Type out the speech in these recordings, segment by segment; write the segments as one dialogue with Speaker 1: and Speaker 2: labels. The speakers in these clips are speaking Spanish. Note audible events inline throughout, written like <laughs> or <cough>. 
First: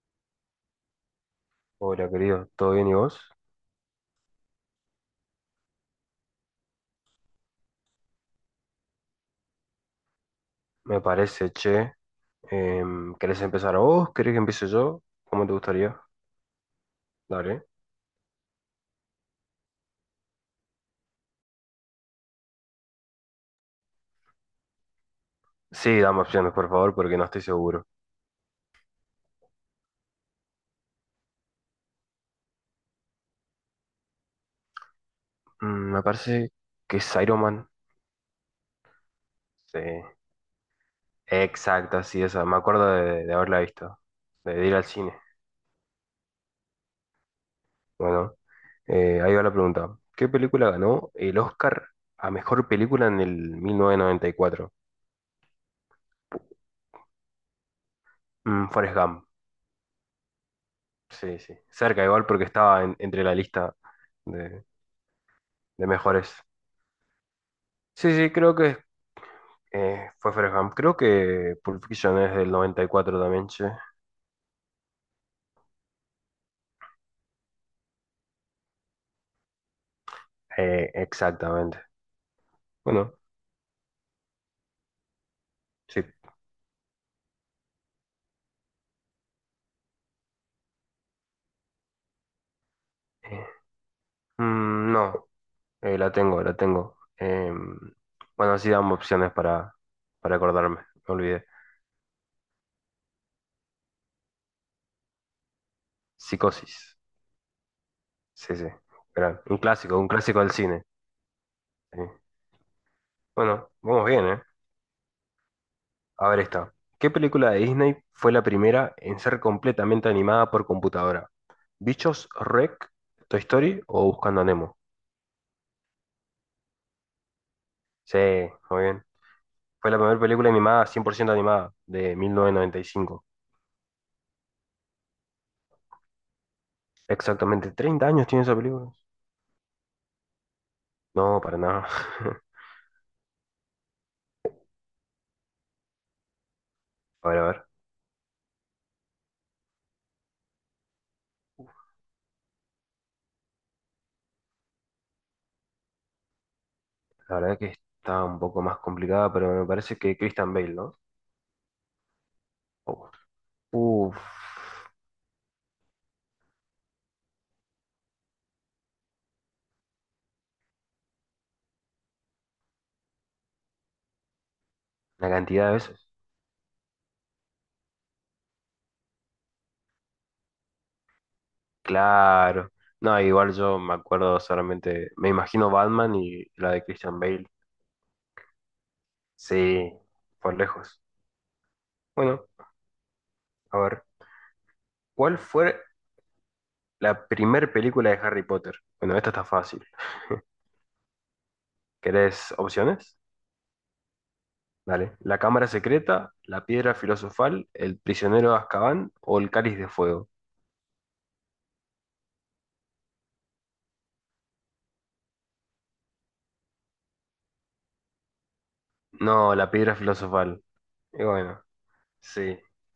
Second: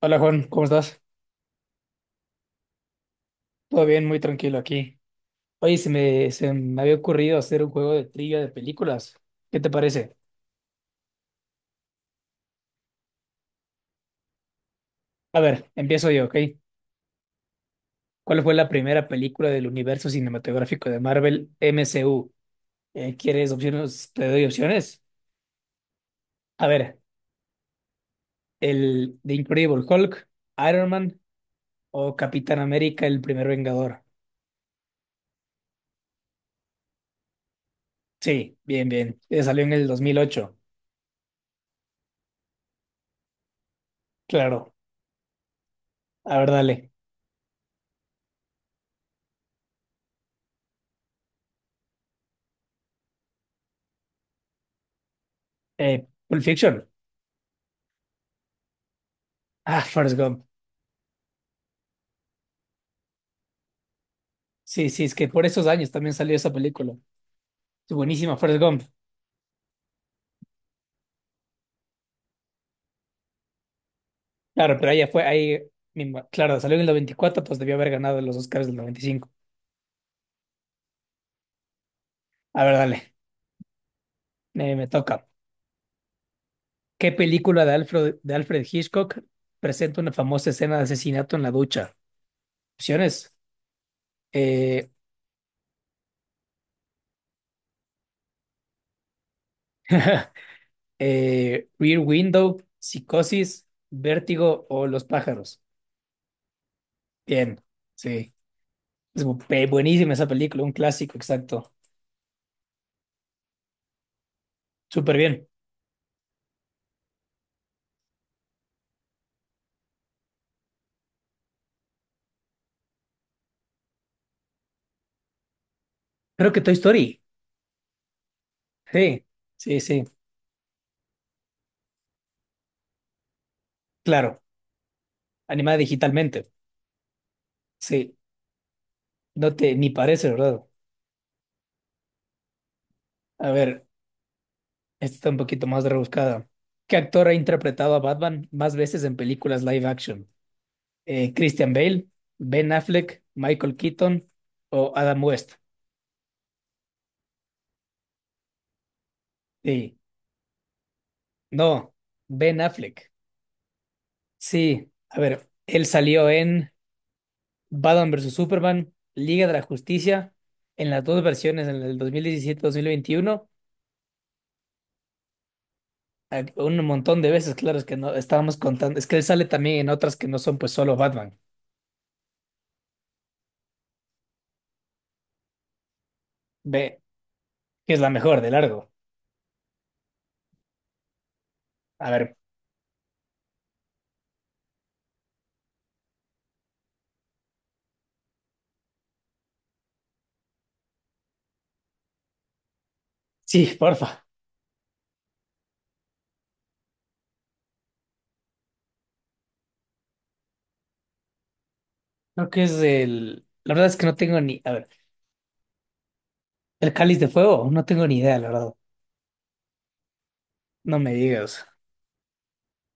Speaker 1: Hola Juan, ¿cómo estás?
Speaker 2: Hola, querido, ¿todo bien y vos?
Speaker 1: Todo bien, muy tranquilo aquí. Oye, se me había ocurrido hacer un juego de trivia de películas. ¿Qué te parece?
Speaker 2: Me parece, che. ¿Querés empezar vos? ¿Querés que empiece yo?
Speaker 1: A
Speaker 2: ¿Cómo te
Speaker 1: ver,
Speaker 2: gustaría?
Speaker 1: empiezo yo, ¿ok?
Speaker 2: Dale.
Speaker 1: ¿Cuál fue la primera película del universo cinematográfico de Marvel MCU? ¿Quieres opciones? Te doy opciones.
Speaker 2: Sí, dame opciones,
Speaker 1: A
Speaker 2: por favor,
Speaker 1: ver,
Speaker 2: porque no estoy seguro.
Speaker 1: el The Incredible Hulk, Iron Man o Capitán América, el primer Vengador.
Speaker 2: Me parece que es Iron Man.
Speaker 1: Sí, bien, bien. Salió en
Speaker 2: Sí,
Speaker 1: el 2008.
Speaker 2: exacta, sí, esa. Me acuerdo de haberla visto, de
Speaker 1: Claro.
Speaker 2: ir al cine.
Speaker 1: A ver, dale.
Speaker 2: Bueno, ahí va la pregunta. ¿Qué película ganó el Oscar a mejor película en el 1994?
Speaker 1: Pulp Fiction.
Speaker 2: Forrest Gump.
Speaker 1: Ah, Forrest Gump.
Speaker 2: Sí, sí. Cerca igual porque estaba entre la lista de
Speaker 1: Sí, sí, es que por esos años también
Speaker 2: mejores.
Speaker 1: salió esa película. Es
Speaker 2: Sí, sí,
Speaker 1: buenísima,
Speaker 2: creo
Speaker 1: Forrest
Speaker 2: que
Speaker 1: Gump.
Speaker 2: fue Fareham. Creo que Pulp Fiction es del 94 también, sí.
Speaker 1: Claro, pero ella fue ahí mismo. Claro, salió en el 94, pues debió haber ganado los Oscars del 95.
Speaker 2: Exactamente.
Speaker 1: A ver, dale,
Speaker 2: Bueno,
Speaker 1: me toca.
Speaker 2: sí.
Speaker 1: ¿Qué película de Alfred Hitchcock presenta una famosa escena de asesinato en la ducha? Opciones:
Speaker 2: Eh,
Speaker 1: eh,
Speaker 2: no, la tengo, la tengo. Bueno, así damos opciones para,
Speaker 1: <laughs>
Speaker 2: para acordarme, me olvidé.
Speaker 1: Rear Window, Psicosis, Vértigo o Los pájaros.
Speaker 2: Psicosis.
Speaker 1: Bien, sí.
Speaker 2: Sí, sí.
Speaker 1: Es bu-
Speaker 2: Gran.
Speaker 1: pe-
Speaker 2: Un
Speaker 1: buenísima esa
Speaker 2: clásico del
Speaker 1: película, un
Speaker 2: cine.
Speaker 1: clásico, exacto.
Speaker 2: Sí. Bueno, vamos bien, ¿eh?
Speaker 1: Súper bien.
Speaker 2: A ver esta. ¿Qué película de Disney fue la primera en ser completamente animada por computadora? ¿Bichos, Rec, Toy Story o Buscando a Nemo?
Speaker 1: Creo que Toy Story.
Speaker 2: Sí, muy bien.
Speaker 1: Sí, sí,
Speaker 2: Fue la
Speaker 1: sí,
Speaker 2: primera película animada, 100% animada, de 1995.
Speaker 1: claro, animada digitalmente.
Speaker 2: Exactamente, ¿Treinta
Speaker 1: Sí,
Speaker 2: años tiene esa película.
Speaker 1: no te ni parece, ¿verdad?
Speaker 2: No, para nada. <laughs>
Speaker 1: A ver, esta está un poquito más rebuscada. ¿Qué actor
Speaker 2: A
Speaker 1: ha
Speaker 2: ver, a ver.
Speaker 1: interpretado a Batman más veces en películas live action? ¿Christian Bale, Ben Affleck, Michael Keaton o Adam West?
Speaker 2: La verdad que está un poco más complicada, pero me parece
Speaker 1: Sí,
Speaker 2: que Christian Bale, ¿no?
Speaker 1: no, Ben Affleck.
Speaker 2: Oh. Uf,
Speaker 1: Sí, a ver, él salió en Batman vs. Superman, Liga de la Justicia, en las dos versiones, en el dos mil diecisiete mil veintiuno.
Speaker 2: la cantidad de veces.
Speaker 1: A- un montón de veces, claro, es que no estábamos contando. Es que él sale también en otras que no son pues solo Batman.
Speaker 2: Claro. No, igual yo me acuerdo solamente, me imagino Batman y la de
Speaker 1: Ve,
Speaker 2: Christian Bale.
Speaker 1: que es la mejor de largo.
Speaker 2: Sí, por lejos.
Speaker 1: A ver,
Speaker 2: Bueno, a ver. ¿Cuál fue la primer película de Harry Potter? Bueno, esta está fácil. ¿Querés opciones?
Speaker 1: sí, porfa.
Speaker 2: Dale. ¿La cámara secreta, la piedra filosofal, el prisionero de Azkaban o el cáliz de fuego?
Speaker 1: Creo que es el. La verdad es que no tengo ni. A ver, el Cáliz de Fuego, no tengo ni idea, la verdad.
Speaker 2: No, la piedra filosofal.
Speaker 1: No me
Speaker 2: Y bueno,
Speaker 1: digas.
Speaker 2: sí.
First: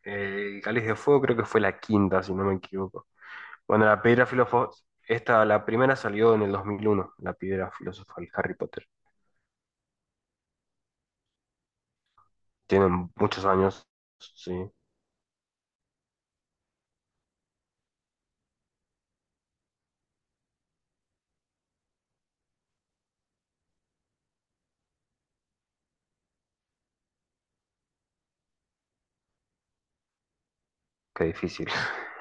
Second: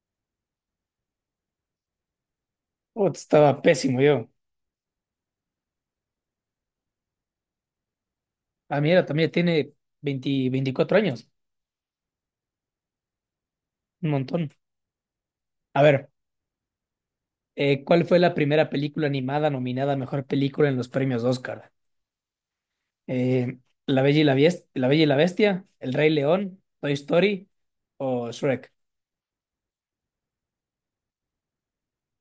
Speaker 2: El cáliz de fuego creo que fue la quinta, si no me equivoco.
Speaker 1: Putz, estaba
Speaker 2: Bueno,
Speaker 1: pésimo
Speaker 2: la piedra
Speaker 1: yo.
Speaker 2: filosofal, esta, la primera salió en el 2001, la piedra filosofal, Harry
Speaker 1: Ah,
Speaker 2: Potter.
Speaker 1: mira, también tiene 20 24 años.
Speaker 2: Tienen muchos años,
Speaker 1: Un montón.
Speaker 2: sí,
Speaker 1: A ver, ¿cuál fue la primera película animada nominada a mejor película en los premios Oscar? Eh, La Bella y la Bies- La Bella y la Bestia, El Rey León, Toy Story o Shrek.
Speaker 2: qué difícil. <laughs>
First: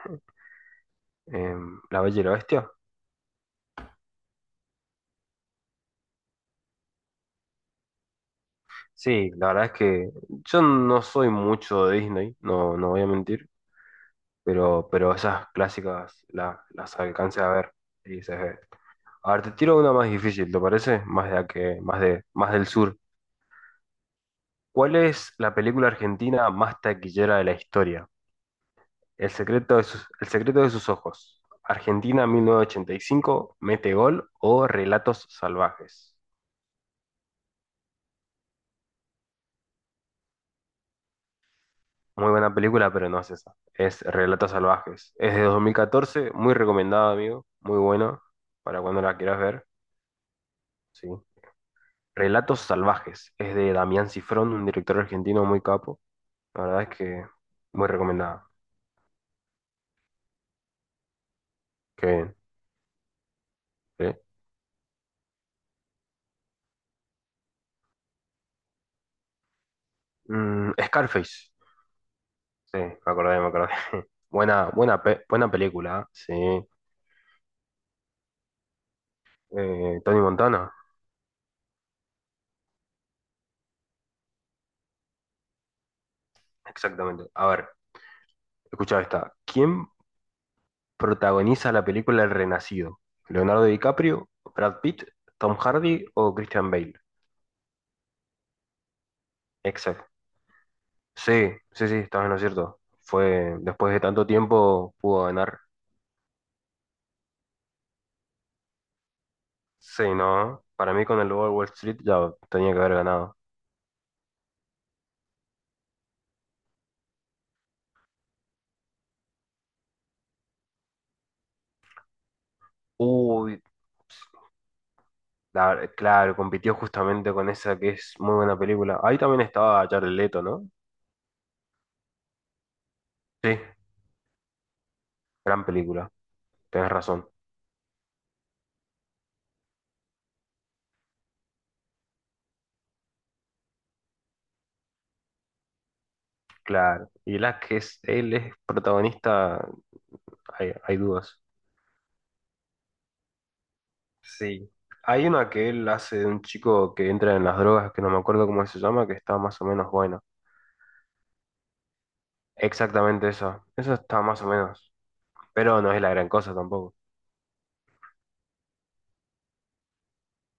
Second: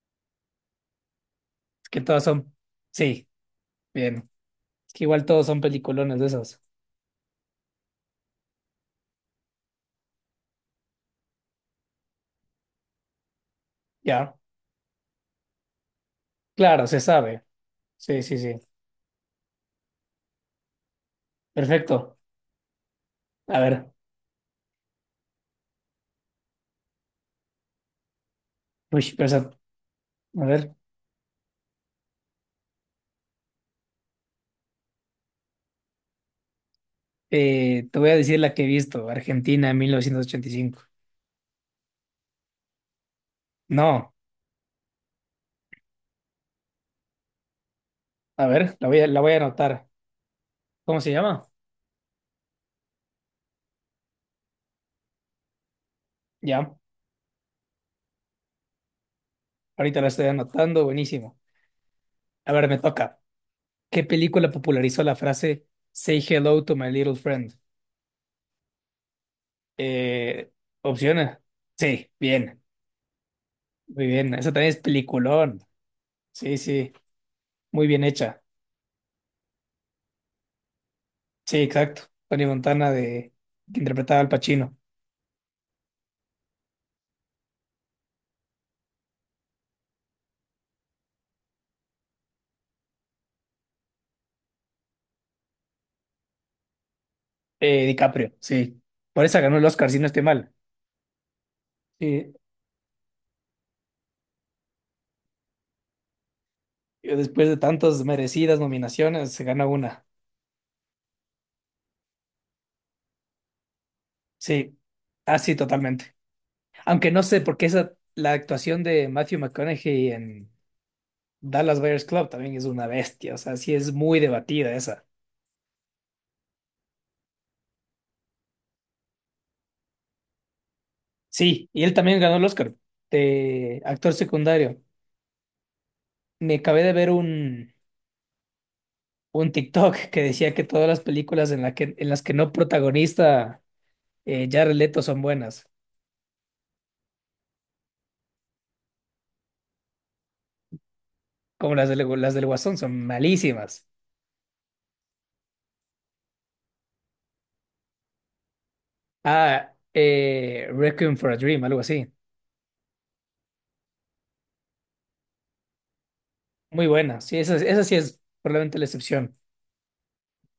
Speaker 1: Es que
Speaker 2: ¿La Bella
Speaker 1: todas
Speaker 2: y la
Speaker 1: son.
Speaker 2: Bestia?
Speaker 1: Sí, bien. Es que igual todos son peliculones de esos.
Speaker 2: Sí, la verdad es que yo no soy mucho de Disney, no, no voy a mentir.
Speaker 1: Ya,
Speaker 2: Pero esas clásicas
Speaker 1: claro, se
Speaker 2: las alcancé
Speaker 1: sabe.
Speaker 2: a ver y
Speaker 1: Sí,
Speaker 2: se
Speaker 1: sí,
Speaker 2: ve.
Speaker 1: sí.
Speaker 2: A ver, te tiro una más difícil, ¿te parece? Más de la que, más
Speaker 1: Perfecto.
Speaker 2: de, más del sur.
Speaker 1: A ver.
Speaker 2: ¿Cuál es la película argentina más taquillera de la historia?
Speaker 1: Uy, pero esa-
Speaker 2: El
Speaker 1: a
Speaker 2: secreto de
Speaker 1: ver.
Speaker 2: sus ojos. Argentina 1985, Mete Gol o Relatos Salvajes.
Speaker 1: Te voy a decir la que he visto. Argentina, 1985.
Speaker 2: Muy buena película, pero no es esa. Es
Speaker 1: No.
Speaker 2: Relatos Salvajes. Es de 2014, muy recomendada, amigo. Muy buena
Speaker 1: A ver,
Speaker 2: para
Speaker 1: la voy
Speaker 2: cuando
Speaker 1: a,
Speaker 2: la
Speaker 1: la voy a
Speaker 2: quieras ver.
Speaker 1: anotar. ¿Cómo
Speaker 2: Sí.
Speaker 1: se llama?
Speaker 2: Relatos Salvajes. Es de Damián Cifrón, un director argentino muy capo. La
Speaker 1: Ya.
Speaker 2: verdad es que muy recomendada.
Speaker 1: Ahorita la estoy anotando. Buenísimo.
Speaker 2: Qué bien.
Speaker 1: A ver, me toca. ¿Qué
Speaker 2: Sí.
Speaker 1: película popularizó la frase Say hello to my little friend? Eh, opciones.
Speaker 2: Scarface.
Speaker 1: Sí, bien,
Speaker 2: Sí, me acordé, me acordé.
Speaker 1: muy
Speaker 2: <laughs>
Speaker 1: bien. Esa también
Speaker 2: Buena,
Speaker 1: es
Speaker 2: buena, buena
Speaker 1: peliculón.
Speaker 2: película, ¿eh?
Speaker 1: Sí,
Speaker 2: Sí.
Speaker 1: sí, muy bien hecha.
Speaker 2: Tony Montana.
Speaker 1: Sí, exacto. Tony Montana de que interpretaba al Pacino.
Speaker 2: Exactamente. A ver, escucha esta. ¿Quién protagoniza la película El Renacido? ¿Leonardo DiCaprio, Brad Pitt, Tom Hardy o Christian Bale?
Speaker 1: DiCaprio, sí. Por esa ganó el Oscar, si
Speaker 2: Exacto.
Speaker 1: no estoy mal.
Speaker 2: Sí, sí, sí, estás en
Speaker 1: Sí,
Speaker 2: lo cierto. Fue, después de tanto tiempo pudo ganar.
Speaker 1: y después de tantas merecidas nominaciones, se gana
Speaker 2: Sí,
Speaker 1: una.
Speaker 2: no. Para mí con el Lobo de Wall Street ya tenía que haber ganado.
Speaker 1: Sí, así totalmente. Aunque no sé por qué esa, la actuación de Matthew McConaughey en Dallas Buyers Club también es una bestia, o sea,
Speaker 2: Uy,
Speaker 1: sí es muy debatida esa.
Speaker 2: claro, compitió justamente con esa que es muy buena película. Ahí también estaba Jared Leto, ¿no?
Speaker 1: Sí, y él también ganó el Oscar
Speaker 2: Sí,
Speaker 1: de actor secundario.
Speaker 2: gran película.
Speaker 1: Me acabé
Speaker 2: Tenés
Speaker 1: de ver
Speaker 2: razón.
Speaker 1: un TikTok que decía que todas las películas en, la que, en las que no protagonista Jared Leto son buenas,
Speaker 2: Claro. Y él es protagonista, hay dudas.
Speaker 1: como las del Guasón son malísimas.
Speaker 2: Sí. Hay una que él hace de un chico que entra en las drogas, que no me acuerdo cómo se llama, que está más o
Speaker 1: Ah,
Speaker 2: menos buena.
Speaker 1: Requiem for a Dream, algo así.
Speaker 2: Exactamente esa. Esa está más o menos. Pero no es la gran cosa
Speaker 1: Muy
Speaker 2: tampoco.
Speaker 1: buena, sí, esa sí es probablemente la excepción.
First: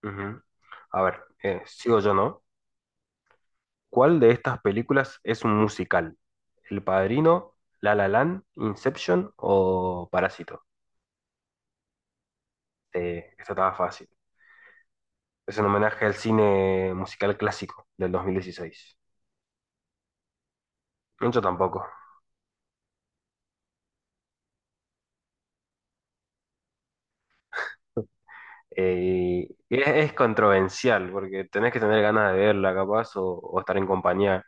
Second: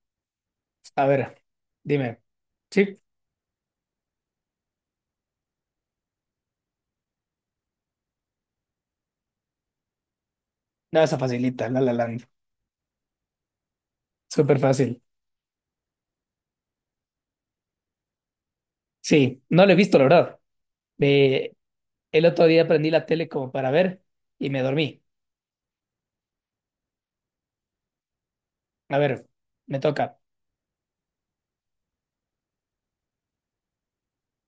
Speaker 2: Ujú. A
Speaker 1: A
Speaker 2: ver,
Speaker 1: ver,
Speaker 2: sigo yo,
Speaker 1: dime.
Speaker 2: ¿no?
Speaker 1: Sí,
Speaker 2: ¿Cuál de estas películas es un musical? ¿El Padrino, La La Land, Inception o Parásito?
Speaker 1: no, esa facilita, La La Land,
Speaker 2: Esta estaba fácil.
Speaker 1: súper fácil.
Speaker 2: Es un homenaje al cine musical clásico del 2016.
Speaker 1: Sí, no lo he visto, la verdad.
Speaker 2: Mucho
Speaker 1: Eh,
Speaker 2: tampoco.
Speaker 1: el otro día prendí la tele como para ver y me dormí. A ver, me
Speaker 2: Y es
Speaker 1: toca.
Speaker 2: controversial porque tenés que tener ganas de verla, capaz, o estar en compañía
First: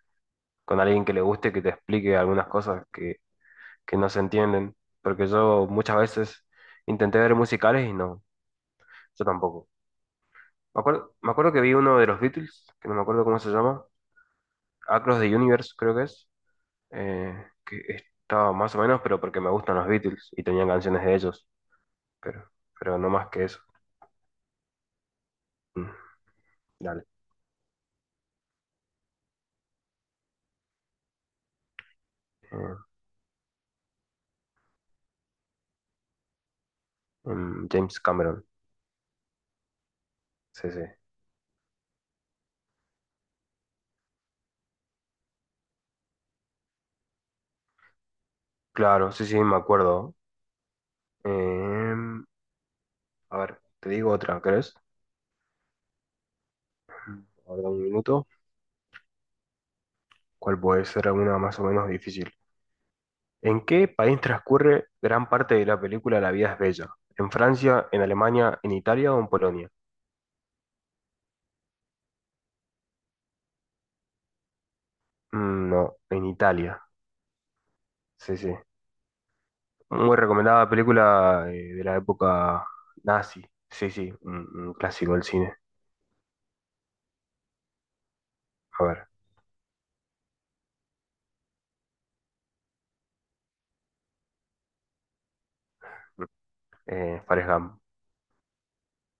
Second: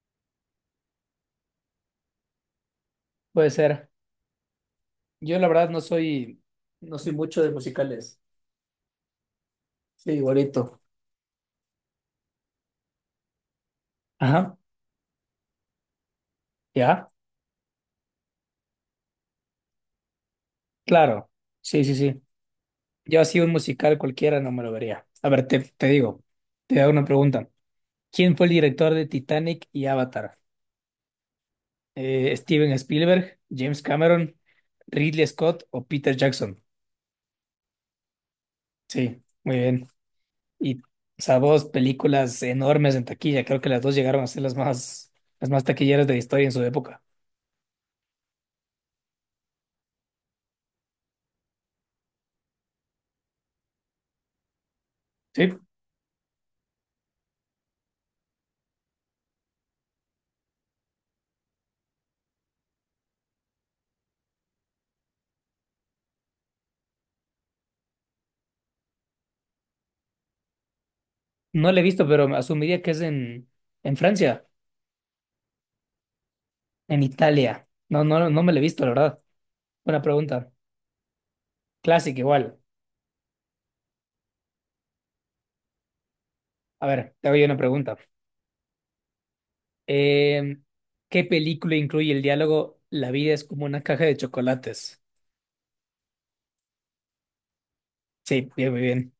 Speaker 2: con alguien que le guste, que te explique algunas cosas que,
Speaker 1: Puede ser.
Speaker 2: que no se entienden. Porque
Speaker 1: Yo la
Speaker 2: yo
Speaker 1: verdad no
Speaker 2: muchas
Speaker 1: soy,
Speaker 2: veces
Speaker 1: no soy
Speaker 2: intenté ver
Speaker 1: mucho de
Speaker 2: musicales y
Speaker 1: musicales.
Speaker 2: no, yo tampoco.
Speaker 1: Sí, igualito.
Speaker 2: Me acuerdo que vi uno de los Beatles, que no me acuerdo cómo se llama,
Speaker 1: Ajá,
Speaker 2: Across the Universe creo que es,
Speaker 1: ya,
Speaker 2: que estaba más o menos, pero porque me gustan los Beatles y tenían canciones de
Speaker 1: claro.
Speaker 2: ellos,
Speaker 1: Sí, sí, sí.
Speaker 2: pero, pero no
Speaker 1: Yo
Speaker 2: más
Speaker 1: así
Speaker 2: que
Speaker 1: un
Speaker 2: eso.
Speaker 1: musical cualquiera no me lo vería. A ver, te
Speaker 2: Mm,
Speaker 1: digo, te hago una
Speaker 2: dale.
Speaker 1: pregunta. ¿Quién fue el director de Titanic y Avatar? ¿Steven
Speaker 2: Eh,
Speaker 1: Spielberg, James Cameron, Ridley Scott o Peter Jackson?
Speaker 2: James Cameron,
Speaker 1: Sí, muy bien.
Speaker 2: sí,
Speaker 1: Y,
Speaker 2: sí.
Speaker 1: o sea, dos películas enormes en taquilla. Creo que las dos llegaron a ser las más taquilleras de la historia en su época.
Speaker 2: Claro, sí, sí, me acuerdo. Em, a ver, te digo otra, ¿crees?
Speaker 1: Sí.
Speaker 2: Ahora un minuto. ¿Cuál puede ser alguna más o menos difícil? ¿En qué país transcurre gran parte de la película La vida es bella? ¿En Francia, en Alemania, en Italia o en Polonia?
Speaker 1: No la he visto, pero asumiría que es en Francia,
Speaker 2: Mm, no, en Italia.
Speaker 1: en Italia. No, no,
Speaker 2: Sí,
Speaker 1: no me
Speaker 2: sí.
Speaker 1: la he visto, la verdad. Buena
Speaker 2: Muy
Speaker 1: pregunta.
Speaker 2: recomendada película, de la
Speaker 1: Clásica igual.
Speaker 2: época nazi. Sí, sí, un clásico del cine.
Speaker 1: A ver, te hago yo una pregunta.
Speaker 2: A ver,
Speaker 1: Eh, ¿Qué película incluye el diálogo La vida es como una caja de chocolates?
Speaker 2: Forrest Gump.
Speaker 1: Sí, bien, muy bien.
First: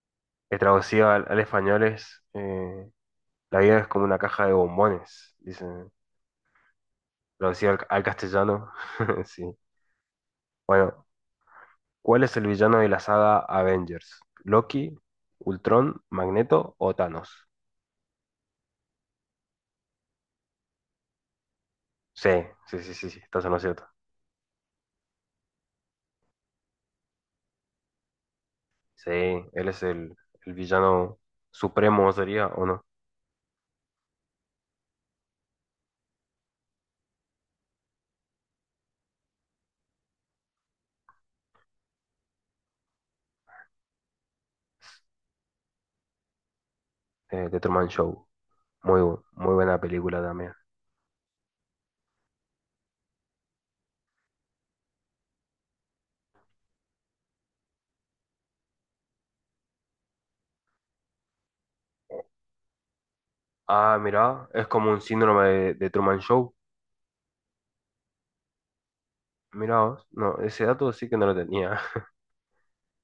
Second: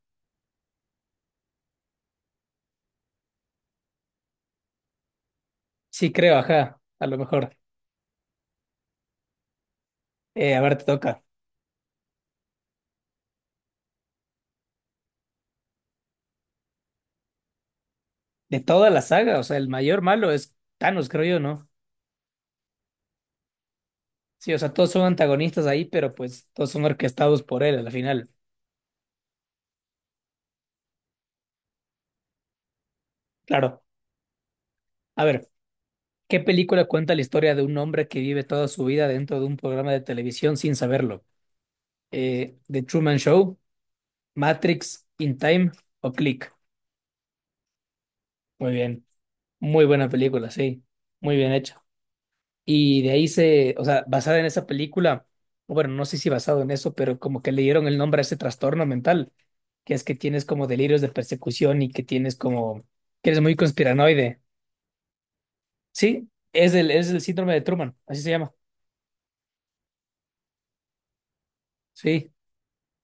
Speaker 2: Que traducido al español es, La vida es como una caja de bombones, dicen.
Speaker 1: Sí, creo, ajá, a lo mejor.
Speaker 2: Traducido al castellano. <laughs> Sí.
Speaker 1: A ver, te
Speaker 2: Bueno,
Speaker 1: toca.
Speaker 2: ¿cuál es el villano de la saga Avengers? ¿Loki, Ultron, Magneto o Thanos?
Speaker 1: De toda la saga, o sea, el mayor malo es Thanos, creo yo, ¿no?
Speaker 2: Sí, sí, sí, sí, sí, estás en lo cierto.
Speaker 1: Sí, o sea, todos son antagonistas ahí, pero pues todos son orquestados por él al final.
Speaker 2: Sí, él es el villano supremo, sería, ¿o no?
Speaker 1: Claro. A ver, ¿qué película cuenta la historia de un hombre que vive toda su vida dentro de un programa de televisión sin saberlo? The Truman Show, Matrix, In Time o Click.
Speaker 2: De Truman Show.
Speaker 1: Muy
Speaker 2: Muy,
Speaker 1: bien.
Speaker 2: muy buena
Speaker 1: Muy buena
Speaker 2: película
Speaker 1: película,
Speaker 2: también.
Speaker 1: sí. Muy bien hecha. Y de ahí o sea, basada en esa película, o bueno, no sé si basado en eso, pero como que le dieron el nombre a ese trastorno mental, que es que tienes como delirios de persecución y que tienes como, que eres muy
Speaker 2: Ah,
Speaker 1: conspiranoide.
Speaker 2: mirá, es como un síndrome de Truman
Speaker 1: Sí,
Speaker 2: Show.
Speaker 1: es el síndrome de Truman, así se llama.
Speaker 2: Mirá vos. No, ese dato sí que no lo tenía. <laughs>
Speaker 1: Sí,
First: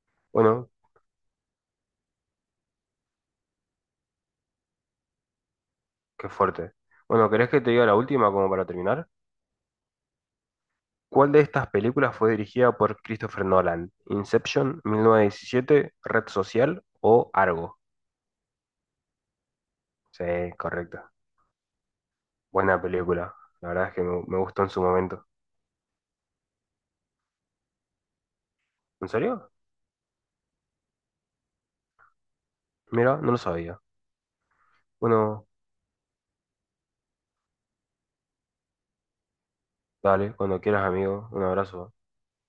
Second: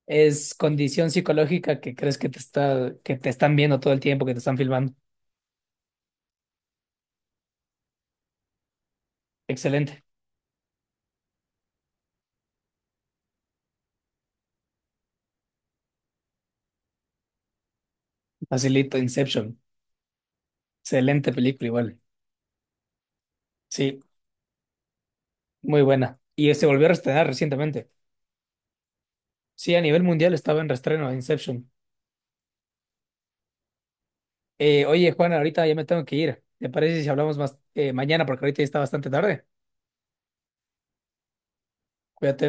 Speaker 1: es
Speaker 2: Bueno,
Speaker 1: condición psicológica que crees que te está, que te están viendo todo el tiempo, que te están filmando.
Speaker 2: qué fuerte. Bueno, ¿querés que te diga la última como para terminar?
Speaker 1: Excelente.
Speaker 2: ¿Cuál de estas películas fue dirigida por Christopher Nolan? ¿Inception, 1917, Red Social o Argo?
Speaker 1: Facilito, Inception.
Speaker 2: Sí, correcto.
Speaker 1: Excelente película igual.
Speaker 2: Buena película. La verdad es
Speaker 1: Sí,
Speaker 2: que me gustó en su momento.
Speaker 1: muy buena. Y se volvió a estrenar recientemente.
Speaker 2: ¿En serio?
Speaker 1: Sí, a nivel mundial estaba en reestreno Inception.
Speaker 2: Mira, no lo sabía.
Speaker 1: Oye, Juana,
Speaker 2: Bueno,
Speaker 1: ahorita ya me tengo que ir. ¿Te parece si hablamos más mañana? Porque ahorita ya está bastante tarde.
Speaker 2: dale, cuando quieras, amigo. Un abrazo.
Speaker 1: Cuídate.